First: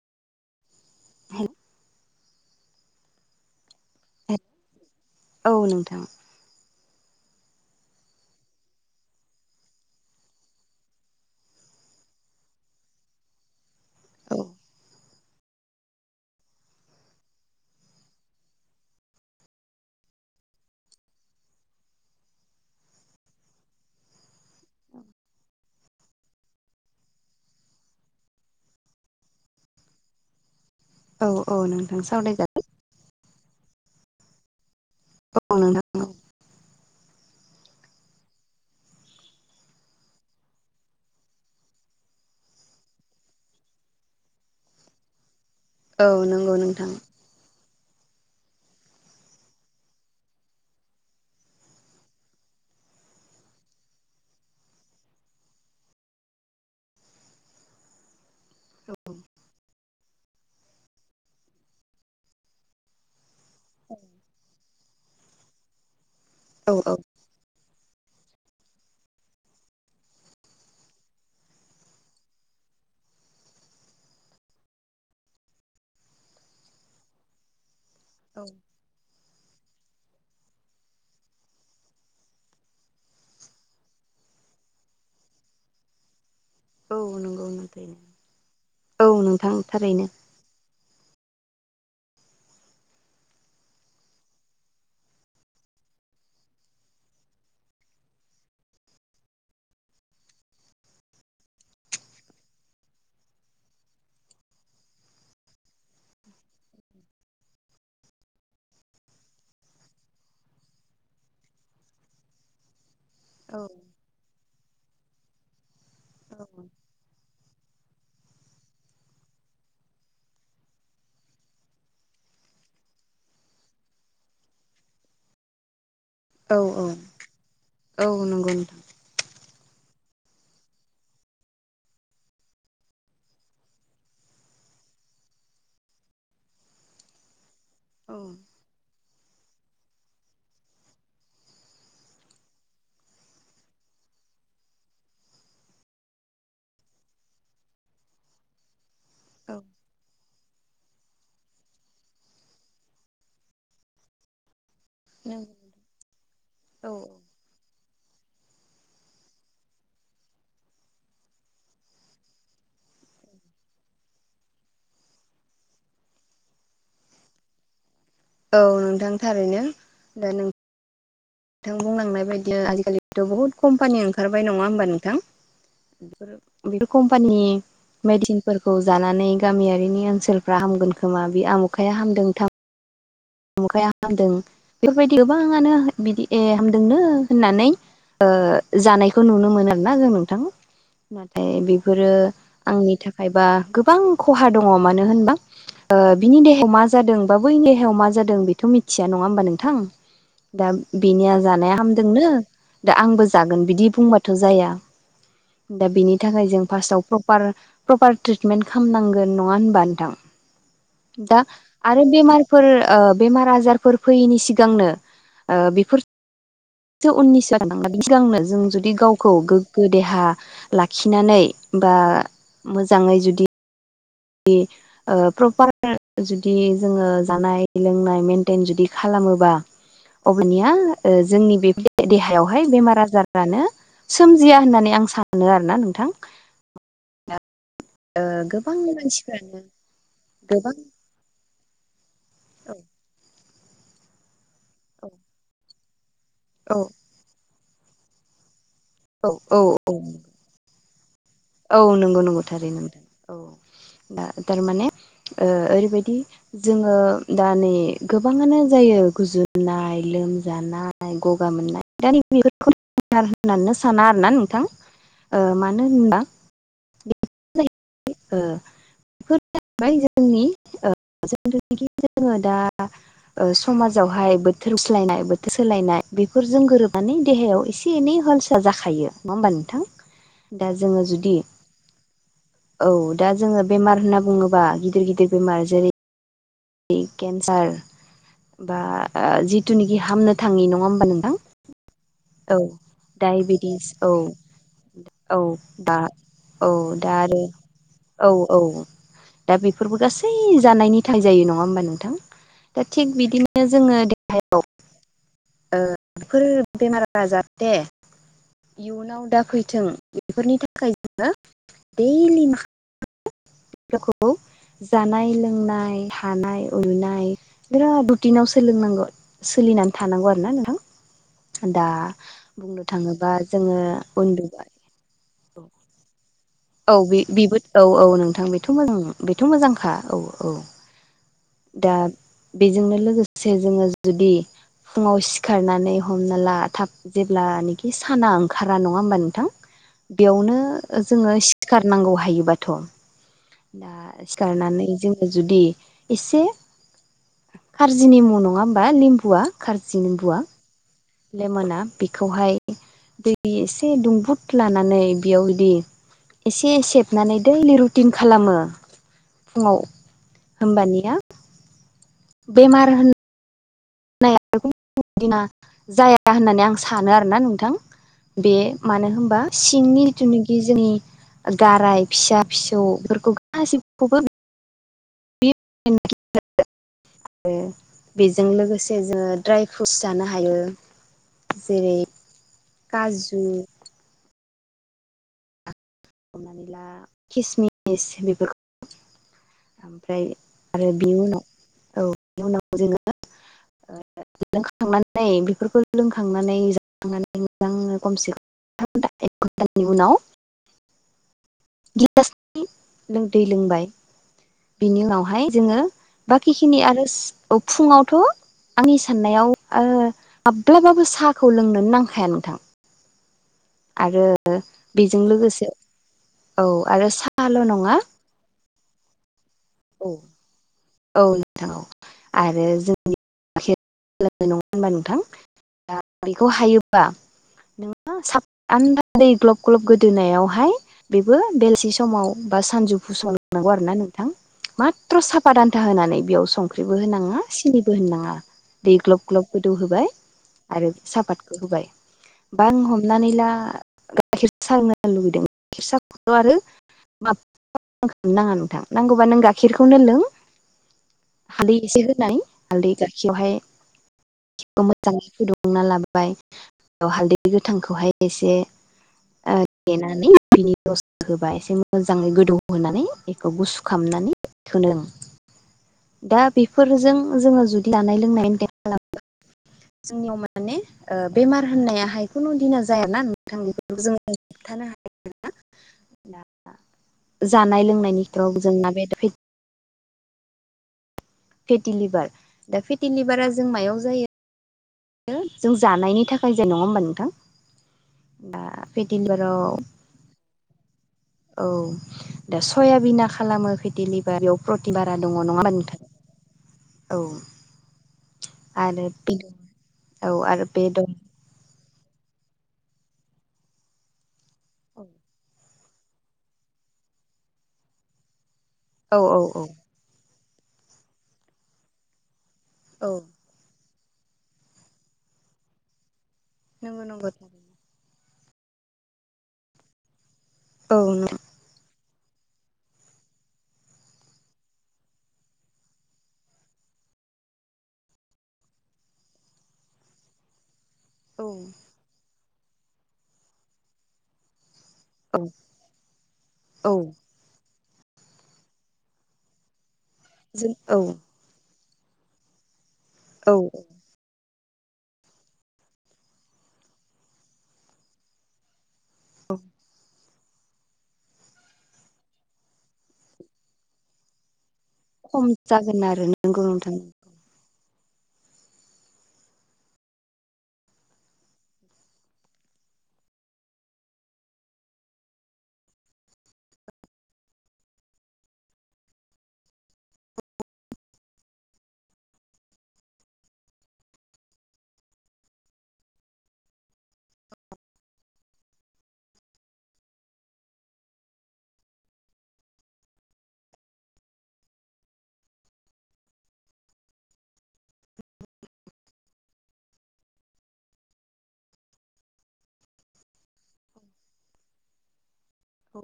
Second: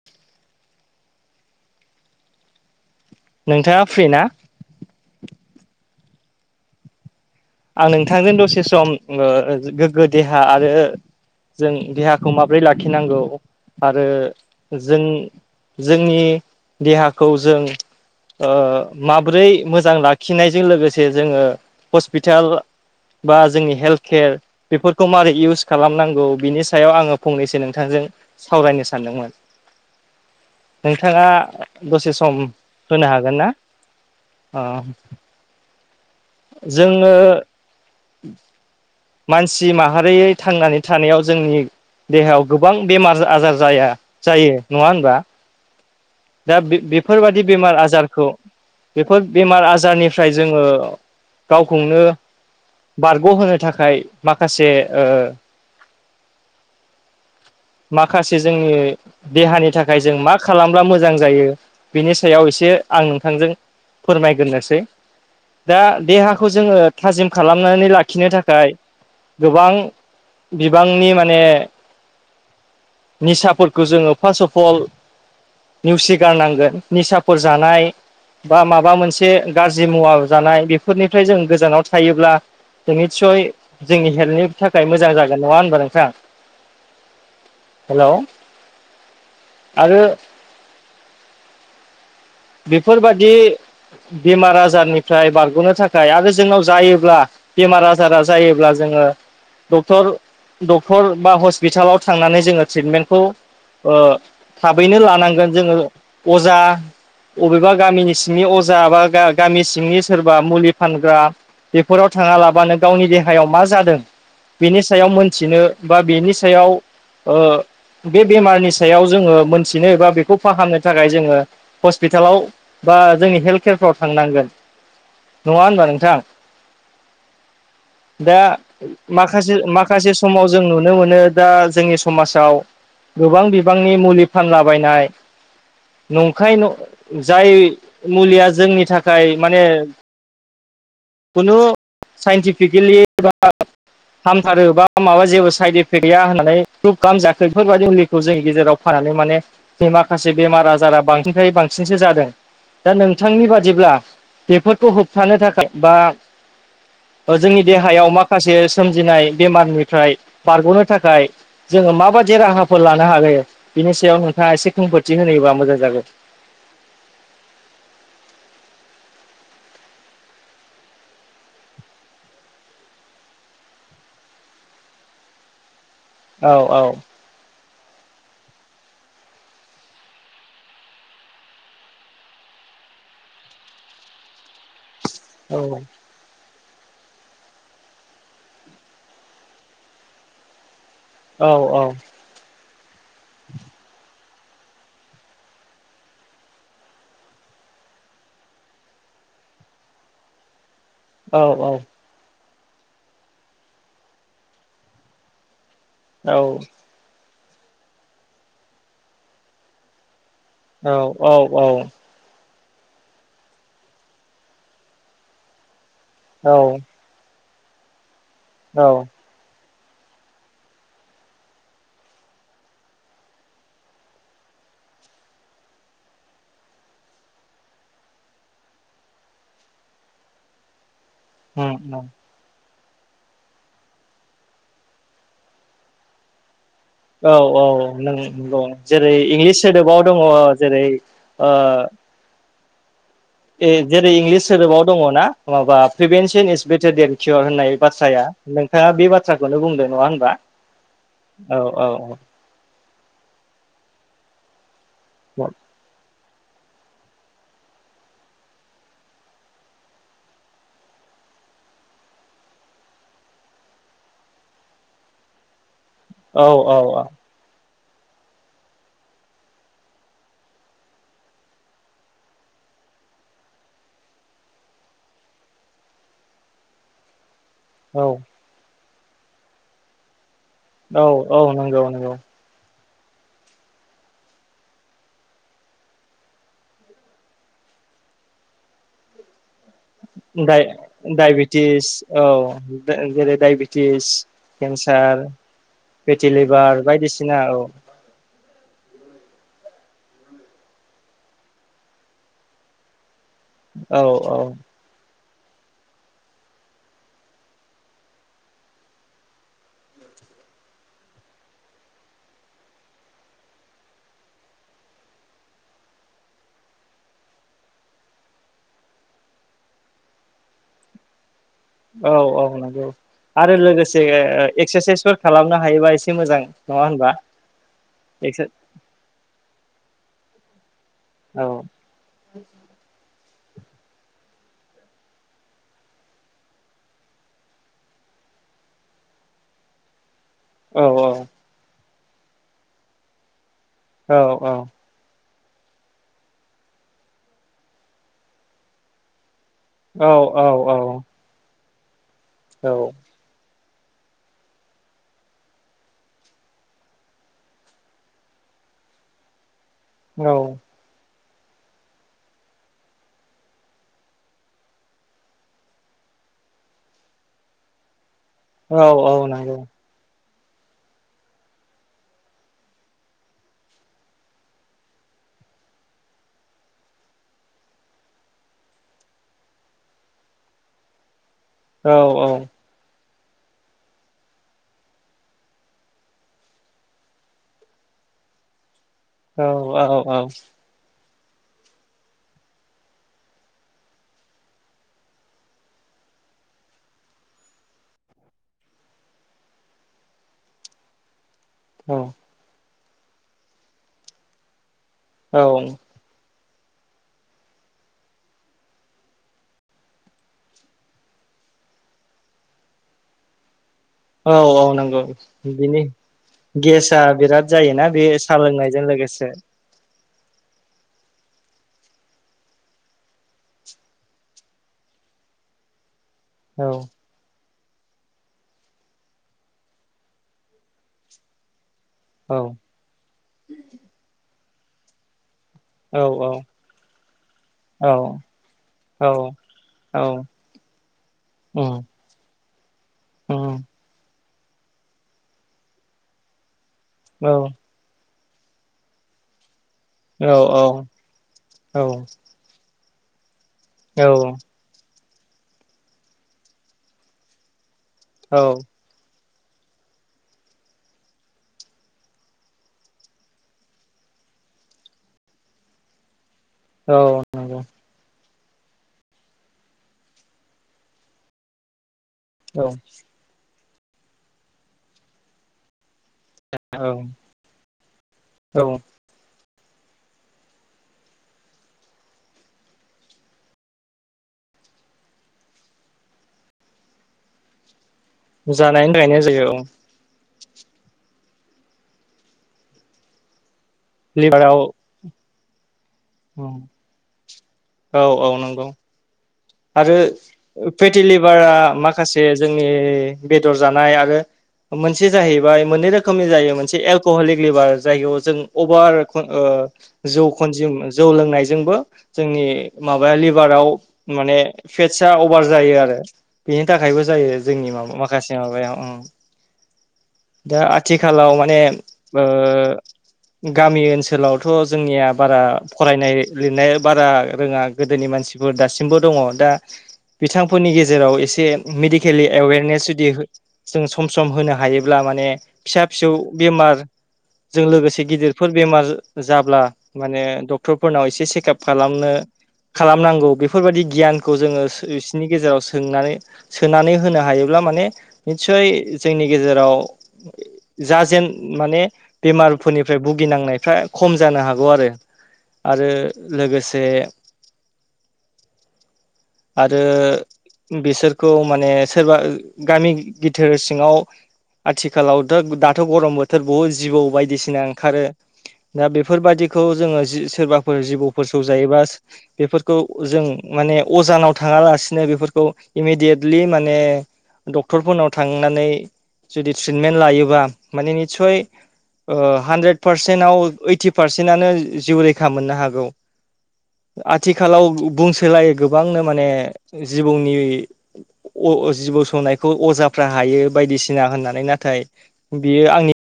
[inaudible] [unintelligible] नोंथाङा फ्रि ना? औ नोंथां। आं नोंथांजों दसे सम ओ गोग्गो देहा आरो जों देहाखौ माबोरै लाखिनांगौ आरो औ जों जोंनि देहाखौ जों ओ माब्रै मोजां लाखिनायजों लोगोसे जोङो पिटाल बा जोंनि हेल्थ केयार बेफोरखौ मारै इउस खालामनांगौ बिनि सायाव आङो फंनैसो नोंथांजों सावरायनो सानदोंमोन। नोंथाङा औ नोंथां दसे सम सावरायजा होनो हागोन ना? अ औ नोंथां ओं। जोङो [inaudible] मानसि माहारियै थांनानै थानायाव जोंनि देहायाव गोबां बेमार आजार जाया जायो। नङा होनबा? औ नंगौ दा बे नोंथां बेफोरबायदि बेमार आजारखौ बेफोर बेमार आजारनिफ्राय जोङो गावखौनो बारग'होनो थाखाय माखासे ओ माखासे जोंनि देहानि थाखाय जों मा खालामब्ला मोजां जायो बिनि सायाव एसे आं नोंथांजों फोरमायग्रोसै दा देहाखौ औ जोङो औ थाजिम खालामनानै लाखिनो था थाखाय गोबां बिबांनि माने निसाफोरखौ जोङो फार्स्ट अफ अल। नेवसि गारनांगोन निसाफोर जानाय। औ बा माबा मोनसे गाज्रि मुवा जानाय बेफोरनिफ्राय जों गोजानाव थायोब्ला निसय जोंनि हेल्थनि थाखाय मोजां जागोन नङा होनबा नोंथां? औ नंगौ हेलौ [unintelligible] औ नोंथां आरो थारैनो। बेफोरबायदि बेमार आजारनिफ्राय बारग'नो थाखाय आरो जोंनाव जायोब्ला बेमार आजारा जायोब्ला जोङो डक्टर डक्टर बा हस्पिटालाव थांनानै जोङो ट्रिटमेन्टखौ ओ थाबैनो लानांगोन जोङो अजा अबेबा गामिनि सिंनि अजा बा गा- गामि सिंनि सोरबा मुलि फानग्रा बेफोराव थाङा लाबानो गावनि हायाव औ मा जादों बेनि सायाव मोनथिनो बा बेनि औ सायाव ओ बे बेमारनि सायाव जोङो मोनथिनो एबा बेखौ फाहामनो थाखाय जोङो हस्पिटालाव बा जोंनि हेल्थ केयारफ्राव थांनांगोन नङा होनबा नोंथां। औ औ औ दा नंगौ नोंथां माखासे माखासे समाव जों नुनो मोनो दा जोंनि समाजाव गोबां बिबांनि मुलि फानलाबायनाय न खाय जाय औ मुलिया जोंनि थाखाय माने खुनु साइन्टिफिकेलि [unintelligible] हामथारो बा माबा जेबो साइड इफेक्ट गैया होननानै प्रुभ खालामजाखै बेफोरबायदि मुलिखौ जोंनि गेजेराव फानानै माने औ बे माखासे बेमार आजारा बां निफ्राय बांसिनसो जादों दा नोंथांनि बादिब्ला बेफोरखौ थानो थाखाय नंगौ बा औ जोंनि देहायाव माखासे सोमजिनाय बेमारनिफ्राय बारग'नो थाखाय जोङो माबायदि राहाफोर लानो हागायो बिनि सायाव नोंथाङा एसे खोंफोरथि होनयोबा मोजां जागोन। औ नोंथां थारैनो दा नों थां बुंलांनाय बायदिया आजिखालिथ' बहुत कम्पानि ओंखारबाय नङा होमबा नोंथां। औ बेफोर कम्पानि मेडिसिनफोरखौ जानानै गामियारिनि ओनसोलफ्रा हामगोन खोमा बे आमुखाया हामदों थाम [unintelligible] हामदों बेफोरबायदि औ गोबाङानो बिदि ए हामदोंनो होननानै ओ जानायखौ नुनो मोनो [unintelligible] जों नोंथां नाथाय औ औ बेफोरो आंनि थाखायबा गोबां खहा दङ मानो होनबा ओ बिनि देहायाव मा जादों बा बैनि देहायाव मा जादों बेथ' मिथिया नङा होनबा नोंथां दा बिनिया औ जानाय औ जोंनो दा आंबो जागोन बिदि बुंबाथ' जाया। दा बेनि थाखाय जों फार्स्टआव प्र प्रार प्रपार ट्रिटमेट खालामनांगोन नङा होनबा नोंथां दा आरो बेमारफोर ओ बेमार - आजारफोर फैयैनि सिगांनो ओ बेफोर औ। उननि [unintelligible] सिगांनो जों जुदि औ गाव गोगो देहा लाखिनानै बा मोजाङै जुदि बे ओ प्रपार जुदि जोङो जानाय लोंनाय मेेनटेन जुदि खालामोबा अबेनिया ओ जोंनि बे उम उम देहायावहाय बेमार आजार [unintelligible] सोमजिया होननानै आं सानो आरोना नोंथां। औ औ नों ओ नंगौ गोबां जेरै मानसिफ्रानो इंलिस सोदोबाव दङ गोबां जेरै ओ ए जेरै इंलिस सोदोबाव दङना माबा प्रिभेनसन इज औ बेटेरियेल कियर होननाय बाथ्राया। नोंथाङा बे औ औ बाथ्राखौनो बुंदों औ नङा होनबा? औ, नंगौ- नंगौ थारैनो औ दा थारमाने औ ओ ओरैबायदि जोङो दा नै गोबाङानो जायो गुजुनाय, लोमजानाय गगा मोननाय दा नि बे होननानै साना आरोना नोंथां। ओ मानो होनबा औ- औ -औ। ओ बेफोर जाबाय जोंनि जोङो दा समाजावहाय बोथोर सोलायनाय -बोथोर सोलायनाय बेफोरजों गोरोबनानै देहायाव एसे- औ एनै हलसआ जाखायो नङा होमबा नोंथां? दा जोङो जुदि नोंगौ -नोंगौ। औ, दा जोङो बेमार होनना बुङोबा गिदिर - गिदिर बेमार जेरै केन्सार बा जिथुनाखि हामनो थाङि नङा होमबा नोंथां? औ औ जेरै डायबेटिस दडाइबेटिस, औ केन्सार औ दा औ -तिलिभार दा बायदिसिना आरो औ। औ औ। दा बेफोरबो गासै जानायनि थाइ जायो नङा होमबा नोंथां? दा थिग बिदिनो बिनो जोङो औ औ देहायाव ओ बेफोर बेमारआ जाहाथे इयुनाव दाफैथों बेफोरनि थाखाय जोङो दैलि मा [unintelligible] जानाय, लोंनाय, हानाय, उरुनाय बिराद रुटिनाव सोलोंनांगौ। सोलिनानै थानांगौ आरो ना नोंथां। दा औ औ बुंनो नंगौ थाङोबा आरो जोङो लोगोसे उन्दुबाय एक्सारसाइसफोर खालाम औ बेबो औ औ नोंथां एक्सार बेथ' मोजां-बेथ' मोजांखा औ औ औ दा बेजोंनो लोगोसे लोगोसे जोङो जुदि फुङाव सिखारनानै हमना ला थाब जेब्लानोखि साना ओंखारा नङा होमबा नोंथां? बेयावनो औ औ जोङो सिखारनांगौ हायोबाथ'। दा औ औ सिखारनानै जों जुदि एसे खारजि निमुं नङा होमबा लिम्बुआ? खारजि औ निमबुआ। औ औ। लेमना, बेखौहाय औ दै एसे दुंब्रुद लानानै बेयाव बिदि एसे सेबनानै दैलि रुटिन खालामो फुङाव औ। होमबानिया बेमार होन -नाया बेना जाया होननानै आं सानो आरोना नोंथां। बे औ मानो औ होनबा नंगौ सिंनि जिथुनाखि जोंनि गाराय फिसा फिसौफोरखौ गासिबखौबो [unintelligible] आरो बेजों लोगोसे जोङो ड्राय फ्रुटस जानो हायो जेरै औ काजु हमनानै ला खिसमिस बेफोरखौ औ ओमफ्राय औ-औ आरो बिनि उनाव, औ बेनि उनाव जोङो ओ लोंखांनानै बेफोरखौ लोंखांनानै जाखांनानै मोजां खमसे खम [unintelligible] एक घन्टानि उनाव गिलासनै दै लोंबाय बिनि औ उनावहाय जोङो बाखिखिनि आरो फुङावथ' आंनि साननायाव ओ माब्लाबाबो साहाखौ लोंनोनो नांखाया नोंथां आरो औ औ नंगौ बेजों लोगोसे बिदिनि औ गेसआ आरो बिराद साहाल' जायोना नङा बे सा लोंनायजों लोगोसे औ औ नोंथां औ आरो [unintelligible] नङा होनबा नोंथां दा बेखौ औ हायोबा नों [unintelligible] दै ग्लब ग्लब गोदोनायावहाय बेबो बेलसि समाव औ बा सानजौफु संनांगौ आरो ना नोंथां मा [unintelligible] साफा दान्था औ होनानै बेयाव संख्रिबो होनाङा औ सिनिबो होननाङा दै औ ग्लब ग्लब गोदौ होबाय औ आरो सापातखौ उम होबाय बा आं हमनानै ला उम गाइखेर सा लोंनो लुबैदों गाइखेर सा आरो [unintelligible] औ खालामनो नाङा नोंथां नांगौबा नों गा गाइखिरखौनो लों औ हालदै औ एसे होनानै हालदै गाखेरयावहाय औ खौ मोजाङै फुदुंना लाबाय बे हालदै गोथांखौहाय औ एसे ओ देनानै बिनि दस होबा एसे मोजाङै गोदौहोनानै बेखौ गुसु खामनानै सोनदों दा औ बेफोरजों जोङो नंगौ जुदि दानाय लोंनाय मेनटे जोंनियाव माने ओ बेमार होननायाहाय खुनु औ दिना जाय ना [unintelligible] बेफोरखौ जोङो हथानो हायो दा औ जानाय लोंनायनिफ्राव औ जोंना बेदर फेटिलिभार दा फेटिलिभारा जों मायाव जायो जों जानायनि थाखाय जे नङा होम्बा नोंथां दा जानायनि फेटि थाखायनाय जायो औ लिभाराव औ दा सयाबिना खालामो फेटिलिभारियाव लिभाराव प्र बारा दङ' नङा होनबा नोंथां औ औ औ नंगौ आरो बिग आरो फेटिलिभारा माखासे जोंनि बेदर जानाय आरो मोनसे औ जाहैबाय मोननै रोखोमनि जायो मोनसे एलक'हलिक लिभार जायगायाव जों अभार औ ओ औ जौ खनजिम जौ लोंनायजोंबो जोंनि औ माबाया लिभाराव माने फेटसा अभार जायो आरो बेनि नंगौ थाखायबो नंगौ जायो जोंनि माबा माखासे माबायाव उम दा औ आथिखालाव माने ओ गामि ओनसोलावथ' जोंनिया बारा फरायनाय लिरनाया बारा रोङा गोदोनि मानसिफोर दासिमबो दङ' दा बिथांफोरनि गेजेराव एसे औ मेडिक केलि एवेनेसेदि जोङो सम सम होनो हायो अब्ला माने औ फिसा फिसौ बेमार औ जों लोगोसे गिदिरफोर बेमार जाब्ला माने जों औ डक्टरफोरनाव एसे सेेकाप खालामनो खालामनांगौ औ बेफोरबायदि गियान खौ जोङो बिसिनि गेजेराव सोंनानै सोनानै होनो हायोब्ला माने निस्सय जोंनि गेजेराव जाजेन माने बेमारफोरनिफ्राय भुगिनांनायफ्रा खम जानो हागौ आरो खम आरो जागोन नंगौ लोगोसे। नोंथां आरो बिसोरखौ माने सोरबा गामि बिथिर सिङाव आथिखालावथ' दाथ' गरम बोथोर बुहुद जिबौ बायदिसिना ओंखारो। दा बेफोरबादिखौ जोंङो जि सोरबाफोर जिबौफोर सौजायोबा बेफोरखौ जों माने अजानाव थाङालासिनो बेफोरखौ इमिडियेटलि माने डक्टरफोरनाव थांनानै जुदि ट्रिटमेन्ट लायोबा माने निस्सय ओ हानद्रेद पारसेन्टाव ओइटि पारसेन्टनो जिउ रैखा मोननो हागौ आथिखालाव बुंसोलाय गोबांनो माने जिबौनि अ अ जिबौ सौनायखौ अजाफ्रा हायो बायदिसिना होननानै नाथाय बियो आंनि औ